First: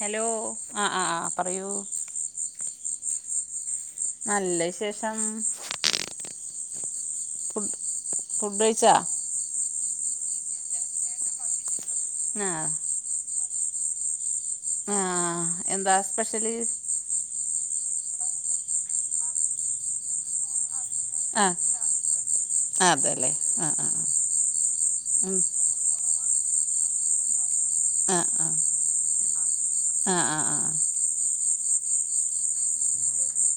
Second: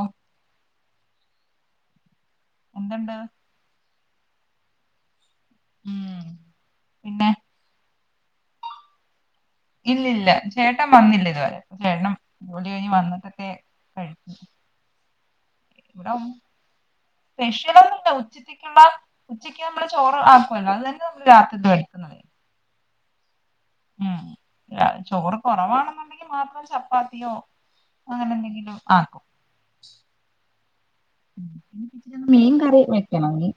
Hello ആഹ് ആ.. പറയൂ. എന്തുണ്ട്? നല്ല വിശേഷം ഉം പിന്നെ ഫുഡ് ഫുഡ് കഴിച്ചാ ഇല്ലില്ല ചേട്ടൻ വന്നില്ല ഇതുവരെ ചേട്ടൻ ആഹ് ജോലി കഴിഞ്ഞ് വന്നിട്ടൊക്കെ കഴിക്ക് ആഹ് എന്താ സ്പെഷ്യല്? സ്പെഷ്യലൊന്നും ഇല്ല ഉച്ചയ്ത്തേക്ക്ള്ള ഉച്ചയ്ക്ക് നമ്മള് ചോറ് ആകുല്ലോ അത് തന്നെ ആഹ് രാത്രി ല് കഴിക്കുന്നത്. അതേല്ലേ. ആഹ് ആഹ് ഉം ല്ലചോറ് ഉം കുറവാണെന്നുണ്ടെങ്കിൽ മാത്രം ചപ്പാത്തിയോ? അങ്ങനെ ആഹ് ആഹ് എന്തെങ്കിലും ആക്കും ആഹ് ആഹ് ആഹ് മീൻ കറി വെക്കണോങ്കി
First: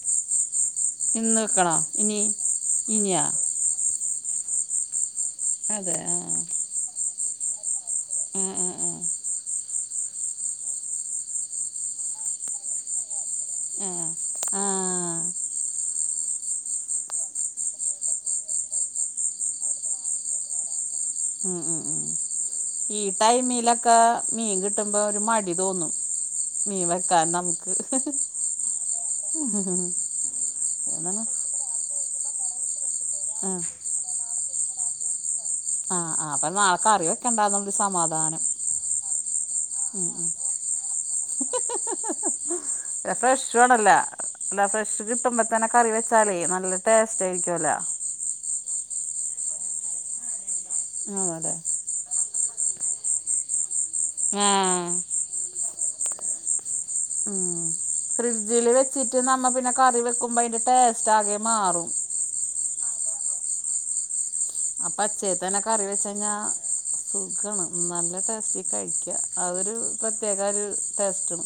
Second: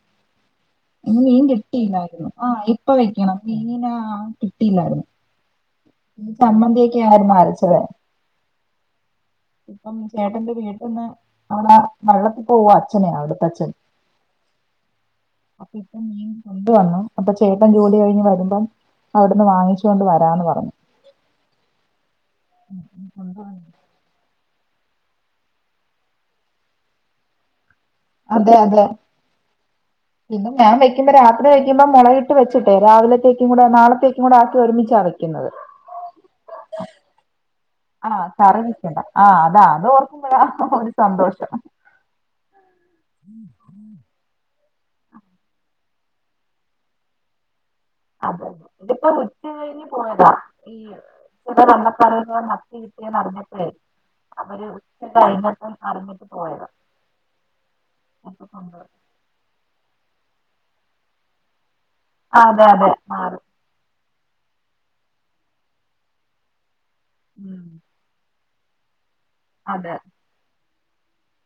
ഇന്ന് മീൻ വെക്കണോ ഇനി കിട്ടിയില്ലായിരുന്നു ആഹ് ഇപ്പ ഇനിയാ വെക്കണം മീനാ കിട്ടിയില്ലായിരുന്നു അതെ ആഹ് സമ്മന്തിയൊക്കെ ആയിരുന്നു അരച്ചത് ആഹ് ആഹ് ആഹ് പ്പം ചേട്ടന്റെ വീട്ടിന്ന് അവിടെ വള്ളത്തിൽ പോവാ അച്ഛനെ അവിടുത്തെ അച്ഛൻ ആഹ് ആഹ് അപ്പ ഇപ്പം മീൻ കൊണ്ടുവന്നു അപ്പൊ ചേട്ടൻ ജോലി കഴിഞ്ഞ് വരുമ്പം അവിട്ന്ന് വാങ്ങിച്ചോണ്ട് വരാന്ന് പറഞ് ഉം ഉം ഉം ഈ ടൈമിലക്ക മീൻ കിട്ടുമ്പോ ഒരു മടി തോന്നും മീൻ വെക്കാൻ നമ് അതെ അതെ പിന്നെ ഞാൻ വെക്കുമ്പോ അതാണ് രാത്രി വയ്ക്കുമ്പോ മുളകി ട്ട് വെച്ചിട്ടെ രാവിലെത്തേക്കും ആഹ് കൂടെ നാളത്തേക്കും കൂടെ ആക്കി ഒരുമിച്ചാ വെക്യുന്നത് ആഹ് ആഹ് അപ്പൊ നാളെ കറി വെക്കണ്ടാന്നുള്ളൊരു ആഹ് സമാധാനം കറിവക്കണ്ട ആഹ് അതാ അത് ഓർ ഉം ഉം ആഹ് ഒരു സന്തോഷം നല്ല ഫ്രഷുംഅണല്ലാ ല്ല ഫ്രഷ് കിട്ടുമ്പത്തന്നെ കറി വെച്ചാലേ നല്ല ടേസ്റ്റ് ആയിരിക്കുല്ലാ അതെ ഇപ്പോ ഉച്ച കഴിഞ്ഞ് പോയതാ ഈ [unintelligible] ആണല്ലേ [unintelligible] ഞ്ഞിട്ടേ അവര് ആഹ് ഉച്ച കഴിഞ്ഞിട്ടും അറിഞ്ഞിട്ട് പോയതാ ഉം ഒക്കെ ഫ്രിഡ്ജില് കൊണ്ടുപോയി വെച്ചിട്ട് നമ്മ പിന്നെ കറി വെക്കുമ്പോ അയ്ന്റെ ടേസ്റ്റാകെ മാറും അതെ അതെ മാറും അപ്പച്ചേത്തന്നെ കറി വെച്ചയ്ഞാ ഉം സുഖാണ് നല്ല ടേസ്റ്റി കഴിക്ക അതൊരു അതെ പ്രത്യേക ഒരു ടേസ്റ്റണ്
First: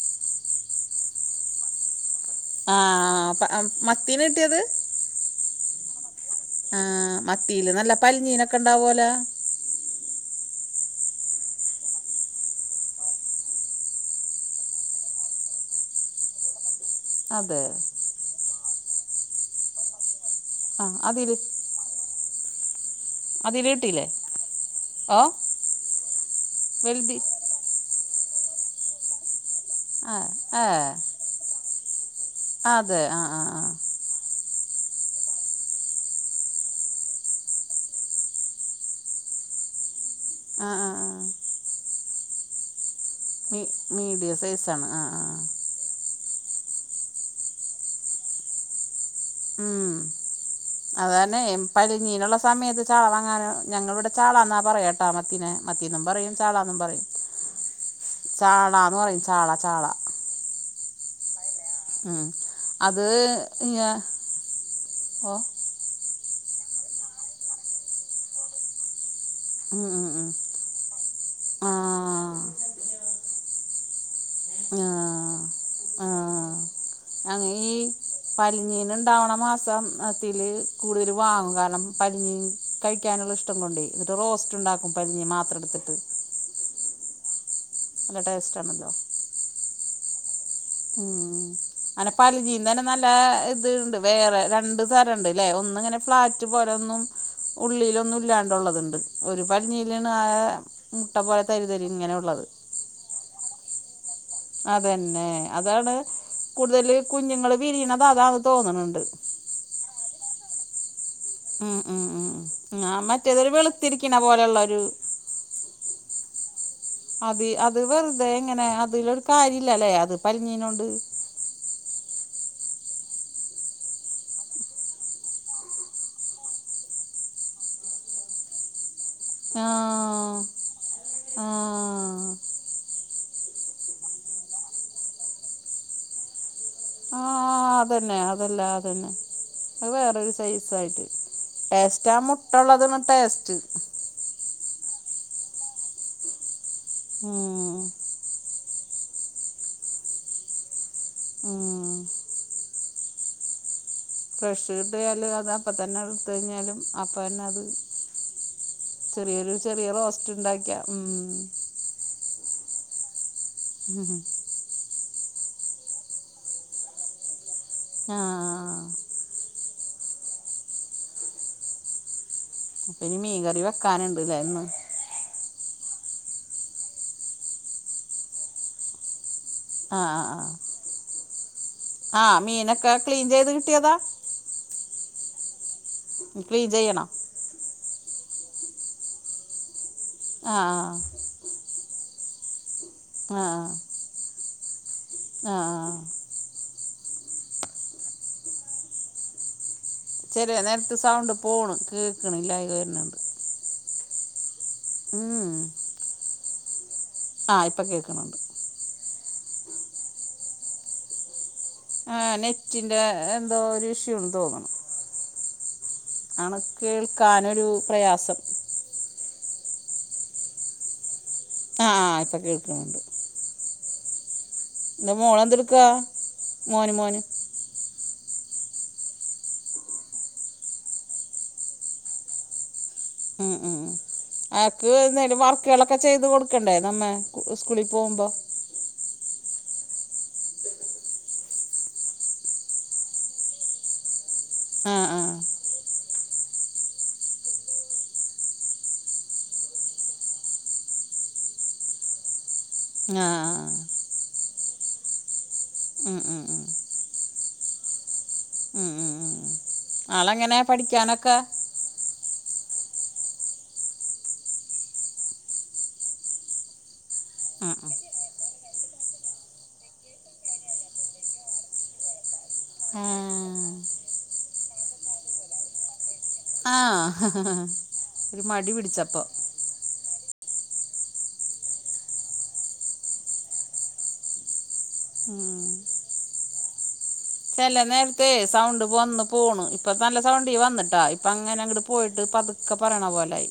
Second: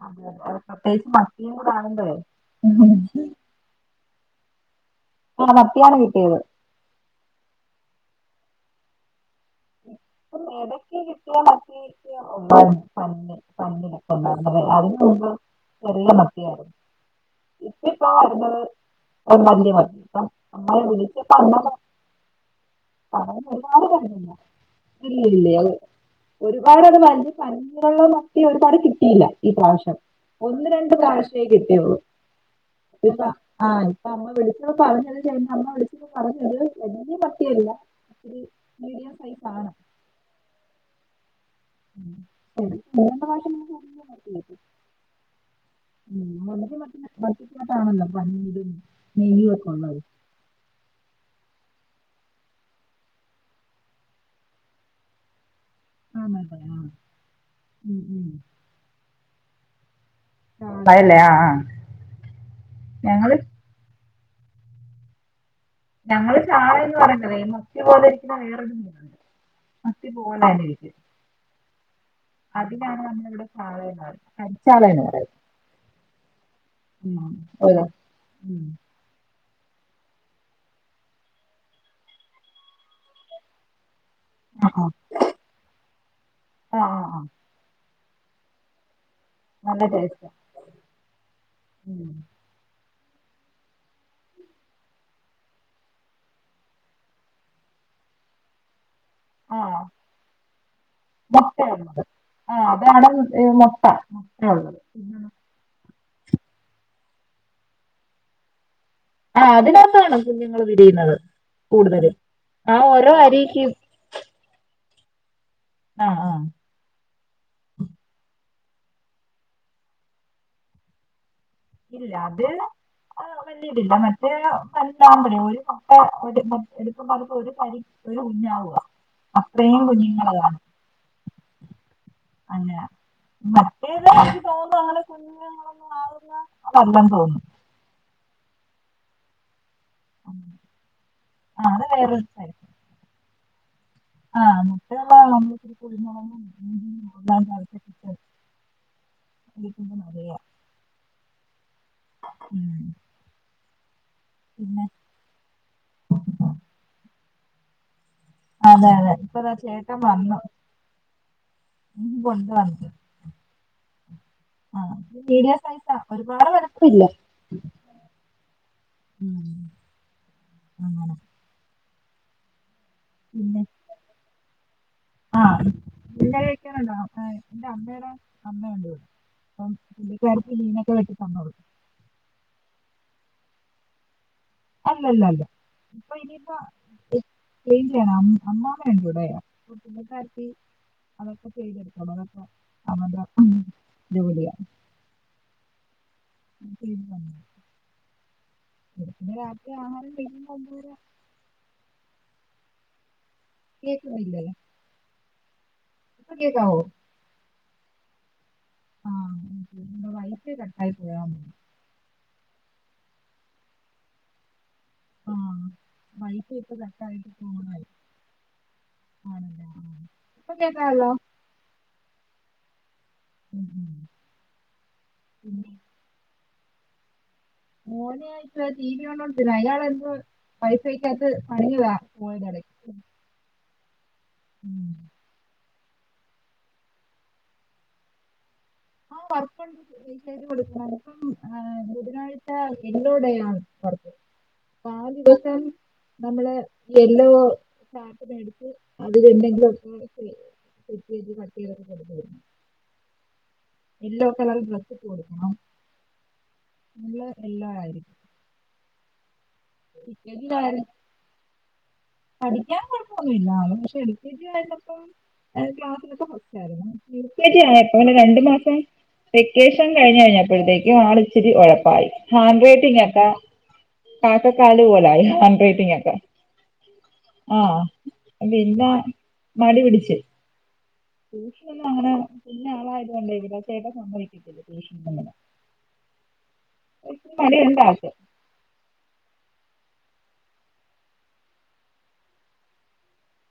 [unintelligible] പ്രത്യേകിച്ച് മത്തിയും കൂടാവുമ്പഴേ ആഹ് ആഹ് അപ്പ ആഹ് മത്തിനെ കിട്ട്യേത് ആഹ് മത്തിയാണ് കിട്ടിയത് ആഹ് മത്തില് നല്ല പൽഞ്ഞീനൊക്കെ ഉണ്ടാവൂലാ ഉം ഇപ്പം എടക്ക് കിട്ടിയ മത്തി [unintelligible] [unintelligible] അതിന് ചെറിയ മത്തിയര്ന്ന് അതെ ഇപ്പൊ വരുന്നത് [unintelligible] മത്തി ഇപ്പ നമ്മ ആ വിളിച്ചപ്പ അതില് [unintelligible] പറയ്ന്നെ ഒരുപാട് അതിലിട്ടില്ലേ [unintelligible] ഓ ഇല്ലല്ല ഒരുപാട് അത് വലുതി വലിയ പഞ്ഞിള്ള ഒരു മത്തി ഒരുപാട് കിട്ടിയില്ല ഈ പ്രാവശ്യം ആ ഏ ഒന്ന് രണ്ട് പ്രാവശ്യേ കിട്ടിയൊള്ളൂ അതെ ആ [unintelligible] ആ ആ ആഹ് ആ അപ്പ അമ്മ വിളിച്ച പറഞ്ഞത് കയിഞ് അമ്മ വിളിച്ചപ്പോ പറഞ്ഞത് എന്നും മത്തിയല്ല ഒരു മീഡിയാ സൈസാണ് ആഹ് ആഹ് ആഹ് [inaudible] ഉം പിന്നെന്താ മീ മീഡിയം സൈസ് ആണ് ആഹ് ആഹ് ആഹ് ഉം [unintelligible] പഞ്ഞില് ഉം [inaudible] അതന്നെ പരഞ്ഞീനുള്ള സമയത്ത് ചാള വാങ്ങാനോ ഞങ്ങളിവിടെ ചാളാന്നാ പറയാട്ടൊ മത്തിനെ മത്തിന്നും പറയും ആന്നല്ലേ ചാളാന്നും ആ പറയും ഉം ഉം ചാളാന്ന് പറയും ചാള ചാള [unintelligible] ആഹ് ആഹ് ഉം അത് [unintelligible] ഓഹ് ഞങ്ങള് ചാളെയ്ന്ന് പറയ്ണ്ടലൊ ഈ മത്തി പോലെരിക്ക്ണ വേറൊരു മീ ഉം ഉം ഉം ആഹ് ആഹ് ആ. അതിനാണ് നമ്മളിവിടെ സാധ- ആഹ് ആഹ്. ഉം അങ്ങ ഈ ഒരു ഉം പലഞ്ഞീന ഇണ്ടാവണ മാസം. അത്തില് കൂടുതൽ വാങ്ങും കാരണം പഞ്ഞിൻ കഴിക്കാന്ള്ള ഇഷ്ടം കൊണ്ടെ. ന്നിട്ട് റോസ്റ്റ് ഇണ്ടാക്കും പഞ്ഞി മാത്രം ഇട്ത്തിട്ട്. ആഹ് ആ. നല്ല ടേസ്റ്റാണല്ലോ. [unintelligible] ഉം [unintelligible] പാലിജി. ഇന്നെ നല്ല ഇത്ണ്ട് വേറെ രണ്ട് തരണ്ട്ല്ലെ ഒന്ന്ങ്ങനെ ഫ്ളാറ്റ് പോലൊന്നും ഉള്ളിയിലൊന്നും ഇല്ലാണ്ടുള്ളതുണ്ട്. ഒരു ആഹ് പഞ്ഞീലാണ് ആ മുട്ട പോലെ തരി മുട്ടയുള്ളത് തരിങ്ങനെള്ളത്. [unintelligible] ആഹ്. മുട്ടയുള്ളത് അതന്നെ അതാണ് കൂടുതല് കുഞ്ഞുങ്ങള് വിരിയ്ണത് അതാണ്‌ തോന്ന്ണ്ണ്ട്. ആ അതിനകത്താണോ കുഞ്ഞുങ്ങൾ വിരിയുന്നത്? മ് കൂടുതലും മ് മ് ആ ഓരോ മറ്റേതൊരു അരിക്ക് വെൾത്തിരി ക്ക്ണ പോലെയുള്ളൊരു ആഹ് ആഹ്. അത് അത് വെറുതെ എങ്ങനെ അതിലൊരു കാര്യ ഇല്ലലേ അത് പലഞ്ഞീനോണ്ട്. ഇല്ല അത്. വലിയതില്ല മറ്റേ പല്ലതാമ്പ ഒരു പ ഒരു [unintelligible] എടുക്കുപ്പോ ഒരു പ. ആഹ് ആഹ് [unintelligible] [unintelligible] ആഹ് അതന്നെ അതല്ല അതന്നെ. അത് വേറൊരു സൈസയിട്ട് ആഹ് അത് ടേസ്റ്റ് ആ വേറൊരു മുട്ടുള്ളത് ടേസ്റ്റ്. മുട്ടഉളള [unintelligible] കുരുമുളകും ഉം ഇഞ്ചിയും [unintelligible] [inaudible] ഉം ഉം ഫ്രഷ് പിന്നെ കിട്ടിയാല് അത് അപ്പം തന്നെ എട്ത്തഴിഞ്ഞാല് അപ്പം തന്നെ അത് അതെ അതെ ഇപ്പതാ ചെറിയൊരു ചെറിയ ചേട്ടൻ റോസ്റ്റ് വന്നു ഉണ്ടാക്കിയാ ഉം. ഉം [unintelligible] [inaudible] ആഹ് മീഡിയം സൈസാ ഒരുപാട് വിലക്കുറവില്ലേ ആഹ് ആഹ്. ഉം അങ്ങനെ ഇനി മീൻകറി വെക്കാന്ണ്ട് ലേ ഇന്ന്. ആഹ് മീൻ കറി വയ്ക്കാറുണ്ടോ ഏഹ് എന്റെ അമ്മയുടെ അമ്മണ്ടു വിടി- അപ്പ ആ പുളളിക്കാരത്തി മിനൊക്കെ വെടി തന്നോളു. ആഹ് മീനൊക്കെ ക്ലീൻ ചെയ്ത് കിട്ടിയതാ. ക്ലീൻ ചെയ്യണം [unintelligible] [inaudible] ആഹ്. അതൊക്കെ ചെയ്തെടുക്കും അവരൊക്കെ അവ ആഹ്? ജോലിയ ആഹ്. [unintelligible] രാത്രിയാവുമ്പോൾ ചെറ്യേ നേര്ത്ത് സൗണ്ട് പോണ് കേക്ണില്ല അത് കാരണം കേക്കുന്നില്ലേ? ഉം ഇപ്പം കേക്കാവോ ആഹ് ഇപ്പ കേക്കണുണ്ട്. ആഹ് ഇപ്പം വൈ ഫൈ കട്ടായി പോയോ? ആഹ് നെറ്റിന്റെ എന്തോ ഒരു ഇഷ്യൂന്ന് തോന്നണ് ആഹ്. ആണ് കേൾക്കാനൊരു പ്രയാസം. ഇപ്പം കേക്കാല്ലോ. ആഹ് ഇപ്പ കേൾക്ണുണ്ട്. [inaudible] ൻ്റ മോള് പിന്നെ എന്ത്ട്ക്കാ മോന് മോന്. മോന് ഇത്ര ടി വി കണ്ടോണ്ടിരുന്നേ അയാള് ഇപ്പം. വൈഫൈക്കത്ത് പണിഞ്ഞതാ പോയി കിട ഉം ഉം ആക്ക് എന്തേലും വർ ക്കെളാക്കെ ചെയ്ത് കൊടുക്കണ്ടേ നമ്മേ സ്കൂളിൽ പോകുമ്പ. [unintelligible] പർപ്പ്- [unintelligible] സേജ് കൊടുക്കാന് ബുധനാഴ്ച [unintelligible] ടെയാ. [unintelligible] ആ ആഹ് ആഹ് ദിവസം. നമ്മള് യെല്ലോ ചാർട്ട് മേടിച്ച് അതിലെന്തെങ്കിലൊക്കെ ചെയ്- [unintelligible] കെ ജി [unintelligible] കൊടുത്തത്. ആഹ് യെല്ലോ കളർ ഡ്രസ് ഇട്ട് കൊടുക്കണം. ഉം ഉം ഉം. ള്ള് യെല്ലോ ആയിരിക് ഉം ഉം ഉം കെ ആളെങ്ങനെ പഠിക്ക്യാനൊക്ക. പഠിക്ക്യാൻ കൊഴപ്പൊന്നുല്ല പക്ഷെ എൽ കെ ജി ആയിരുന്നപ്പം എ ക്ലാസ്സിലൊക്കെ ഫസ്റ്റായിരുന്നു. യു കെ ജി ഉം ഉം ആയപ്പം പിന്നെ രണ്ടു മാസം. വെക്കേഷൻ കഴിഞ്ഞ് കഴിഞ്ഞപ്പോഴത്തേക്കും ആള് ഇച്ചിരി ഒഴപ്പായി ഹാൻഡ് റൈറ്റിംഗ് ഒക്ക. ആഹ് കാക്ക കാല് പോലായി ഹാൻഡ് റൈറ്റിംഗ് ഒക്ക. ആഹ് ഹാ മടി പിന്നെ പിടിച്ചപ്പം. മടി പിടിച്ച്. ട്യൂഷനൊന്നും അങ്ങനെ കുഞ്ഞാളായത് കൊണ്ടേ പിന്നേ ചേട്ടൻ സമ്മതിക്കില്ല ട്യൂഷനങ്ങനെ. ഉം ചെല നേരത്തെ സൗണ്ട്- വന്ന് പോണ് ഇപ്പ നല്ല സൗണ്ടി വന്ന്ട്ടാ ഇപ്പങ്ങങ്ങട് പോയിട്ട് പതുക്കെ പറയ പോലായി.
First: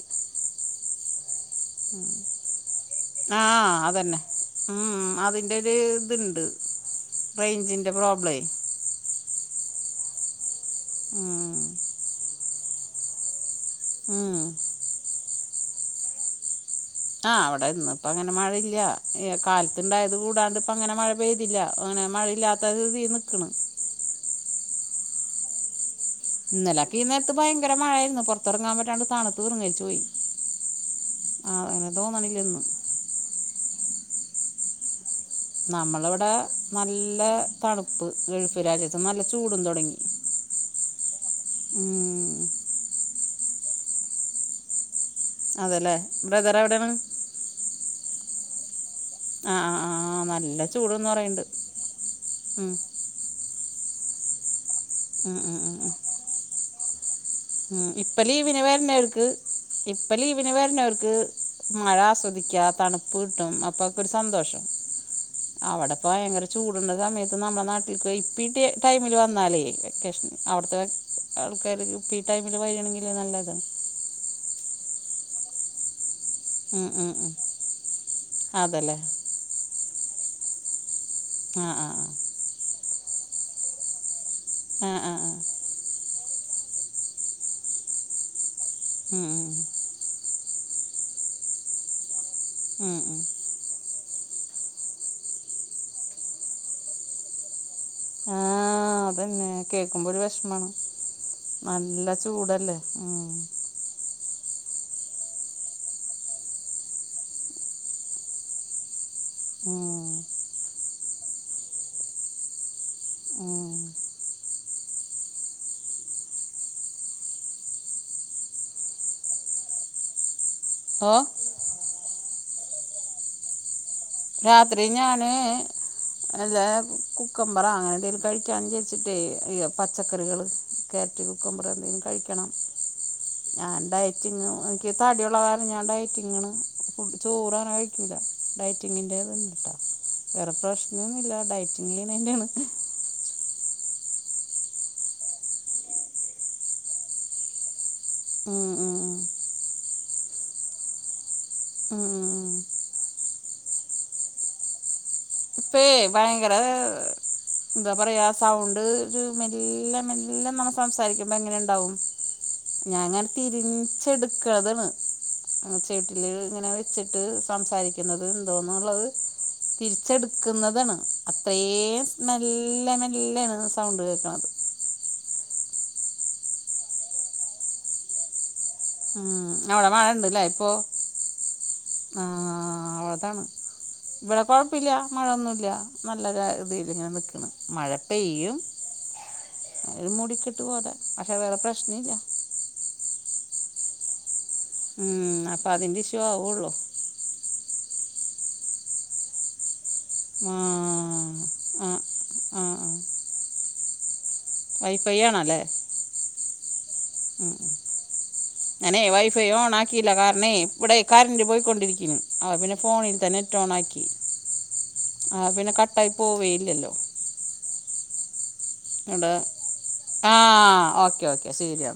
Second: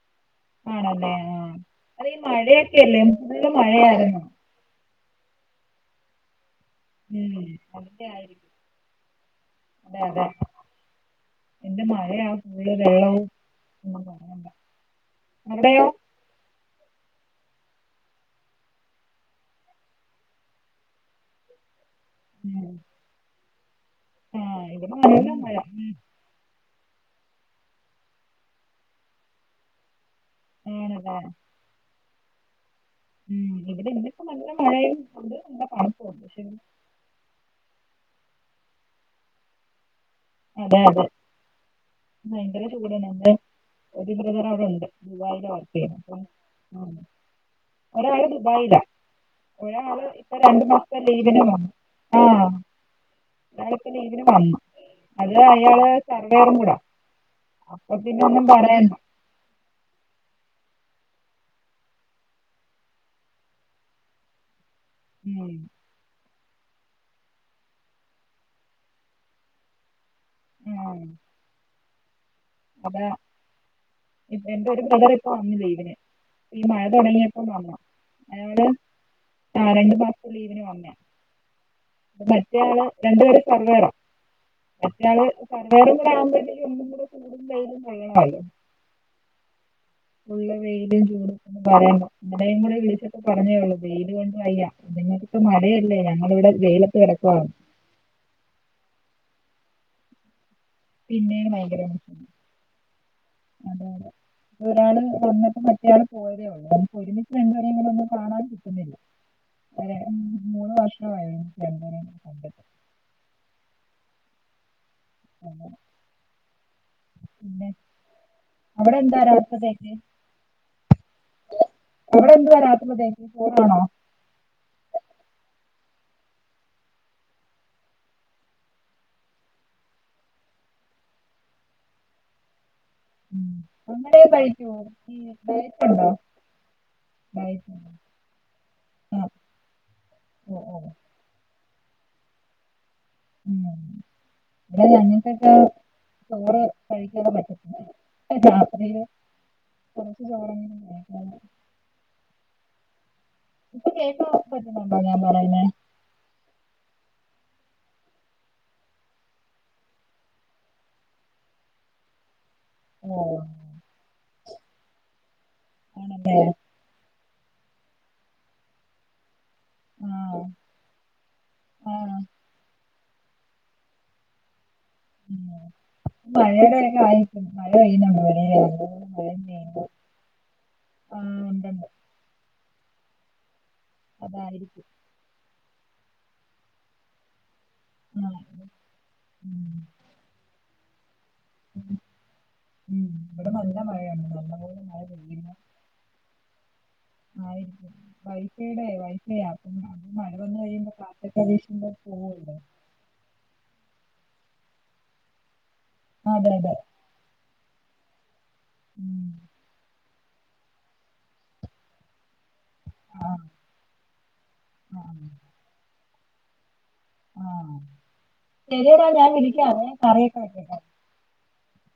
ആണല്ലേ ആഹ് അത് ഈ മഴയെക്കെയല്ലേ ആഹ് അതന്നെ ഉം അതിന്റെരു ത്ണ്ട്. ഉം റെയ്ഞ്ചിന്റെ അതിന്റെ പ്രോബ്ലേ. ആയിരിക്കും അതെ അതെ ഉം എന്ത്‌ മഴയാ. [unintelligible] ഉം. അവടെയോ ആഹ് അവിടെ ഇന്ന്പ്പങ്ങനെ മഴയില്ല എ കാലത്തുണ്ടായത് കൂടാണ്ട്പ്പങ്ങനെ മഴ പെയ്തില്ല അങ്ങനെ- മഴയില്ലാത്ത ഇതി നി ക്ക്ണ്. ആഹ് ഇവടെ നല്ല മഴ ഇന്നലക്കീ നേര്ത്ത് ഭയങ്കര മഴയാരുന്നു പൊർത്തർങ്ങാൻ പറ്റാണ്ട് തണുത്ത് വിറങ്ങലിച്ചു പോയി. ഏ. [unintelligible] ആഹ് അങ്ങനെ തോന്നണില്ലന്ന്. ഉം ഇവിടെ ഇന്നൊക്കെ നല്ല മഴയ്യുന്നുണ്ട്. നമ്മളിവിടെ നല്ല തണുപ്പ് ഗൾഫ് രാജ്യത്ത് നല്ല ചൂടും തുടങ്ങി. അതെ അതെ ഉം. ഭയങ്കര ചൂടാണവിടെ ഒരു ബ്രദർ അവിടെണ്ട്. ദുബായിലാ അതല്ലേ വർക്ചൊയുനോ ബ്രദർ എവിടെയാണ് ദുബായില ആ ആ ആ, ഒരാള് ആ ഇപ്പൊ രണ്ടു നല്ല മാസത്തെ ചൂടെന്ന് ലീവിന് പറയുന്നുണ്ട് വന് ആഹ് ഉം. ഒരാള് പംലീവിന് വന്നു അത് ഉം, ഉം, അയാള് സർവേറും കൂടൊ. മ്മ് ഇപ്പം ലീവിന് വരണേര്ക്. ഇപ്പം ലീവിന് വരണവർക്ക് മഴ ആസ്വദിക്കാ തണുപ്പ് കിട്ടും അപ്പൊക്കെ ഒരു സന്തോഷം. ഉം. അവിടെ ഇപ ഭയങ്കര ചൂടുളള സമയത്ത് നമ്മുടെ നാട്ടിൽ ഇപ്പ ടൈമിൽ വന്നാലേ വെക്കേഷൻ. ആ അവിടുത്തെ ആൾക്കാര്ക്ക് ഇപ്പം ഈ ടൈമില് അതാ വരണങ്കില് നല്ലതാണ്. എന്റെ ഒരു ബ്രദർ ഇപ്പ വന്ന് ലീവിന്. ഈ മഴ ഉം ഉം ഉം തുടങ്ങിയപ്പോ വന്ന് അതല്ലേ ആഹ് രണ്ടു മാസത്തെ ലീവിന് വന്ന. ആഹ് ആഹ് ആഹ് മറ്റയാള് രണ്ട് പേരും സർവ്വേയറാ ആ ആ ആ മറ്റയാൾ ആ സർവ്വേയറും ആകുമ്പോത്തേക്കും. ചൂടും വെയിലും കൊള്ളാമല്ലോ മ്മ് ഉള്ള വെയിലും ചൂടും ഒന്നും പറയേണ്ട ഇന്നലെയും കൂടെ ഉം വിളിച്ചിട്ട് ഉം പറഞ്ഞേള്ളൂ വെയിൽ കൊണ്ട് വയ്യ മഴയല്ലേ ഞങ്ങളിവിടെ വെയിലത്ത് കിടക്കാ. ആഹ് അതന്നെ കേക്കുമ്പോ ഒരു വിഷമാണ്. പിന്നെയും നല്ല ചൂടല്ലേ മ്മ് അതെ അതെ അ ഒരാള് വന്നിട്ട് മറ്റയാൾ പോയതേ ഉള്ളൂ നമുക്ക് ഒരുമിച്ച് രണ്ട് പേരെയും ഒന്നും കാണാൻ കിട്ടുന്നില്ല. ഒര ഉം മൂന്ന് വർഷമായി രണ്ട് പേരെ കണ്ടിട്ട്. മ്മ് ആഹ് പിന്നെ അവിടെ എന്താ [unintelligible] ഓ അവിടെ എന്തുവാ രാത്രിയത്തേക്ക് ചോറാണോ രാത്രി ഞാന്. എല്ലാ കുക്കംമ്പറ അങ്ങനെ എന്തേലും കഴിക്കാൻ വിചാരിച്ചിട്ടേ ഈ പച്ചക്കറികള്. ക്യാരറ്റ് കുക്കമ്പറെ എന്തെങ്കിലും കഴിക്കണം. [inaudible] ഞാൻ അങ്ങനെ ഡയറ്റിങ് കഴിക്കുവോ എനിക്ക് ഈ തടിയുള്ളകരണം ഞാൻ ഡയറ്റ് ഉണ്ടോ ഡയറ്റിങ്ങാണ്. ചോറ് ഡയറ്റ് അങ്ങനെ ഉണ്ടോ കഴിക്ക ഇല്ല ആ ഡയറ്റിങ്ങിന്റേതന്നെട്ടോ വേറെ ഓ ഓ പ്രശ്നൊന്നുല്ല ഡയറ്റിങ് ചെയ്യ്ണേന്റേയാണ്. മ്മ് അ ഞങ്ങൾക്കൊക്കെ ചോറ് കഴിക്കാതെ പറ്റത്തില്ല. [unintelligible] ഉം ഇപ്പൊ [unintelligible] ഇപ്പേ ഭയങ്കര എന്താ പറയാ സൗണ്ട് ഒരു മെല്ലെ മെല്ലെ നമ്മൾ സംസാരിക്കുമ്പോ എങ്ങനെയുണ്ടാവും. ഓ ഞാൻങ്ങനെ തിരിച്ചെടുക്കതണ് ചേട്ടില് ആണല്ലേ ഇങ്ങനെ വെച്ച്. വെച്ചിട്ട് സംസാരിക്കുന്നത്. എന്തോന്നുള്ളത്. ആ ചെടുക്കുന്നതണ് ആ അത്രയും മെല്ലെ മെല്ലാണ് സൗണ്ട് കേൾക്കണത്. [unintelligible] മ്മ് പെയ്യുന്നു അവിടെ മഴ ഇണ്ടല്ലെ ഇപ്പോ. ആ ഉണ്ടുണ്ട് ആഹ് അതാണ് ഇവിടെ അതായിരിക്കും കുഴപ്പില്ല. മഴയൊന്നുല്ല നല്ല രീതിയിൽ ഇങ്ങനെ നിക്കണ് മഴ ആ പെയ്യും. ഉം. ഒരു മൂടിക്കെട്ട് പോലെ അപം പ്രശ്നില്ല. മ്മ് ഇവിടെ നല്ല മഴയാണ്. ഉം അപ്പൊ അതിന്റെഷോ ആവൊള്ളൂ വൈ വൈഫൈടെ വൈഫൈ ആപ്പ മഴ ആ വന്നു കഴിയുമ്പോ കാർട്ടപ്രദേശം ആ എന്തായാലുംപോവല്ലോ ആ ആ വൈഫൈ ആണല്ലേ അതെ അതെ മ് മ് ഞാനെ ഉം. വൈഫെ ഓണാക്കില്ല കാരണെ ഇവിടെ കറന്റ് പോയിക്കൊണ്ടിരിക്കുന്നു ആ പിന്നെ ഫോണിൽ ആ തന്നെ നെറ്റ് ഓണാക്കി ആ പിന്നെകട്ടായി പോവേയില്ലല്ലോ ആ ശരിഡാഞാൻ ഇവിടെ വിളിക്കവേ ആ പറയട്ടെ ഓക്കെ ഓക്കെ ശരിയാ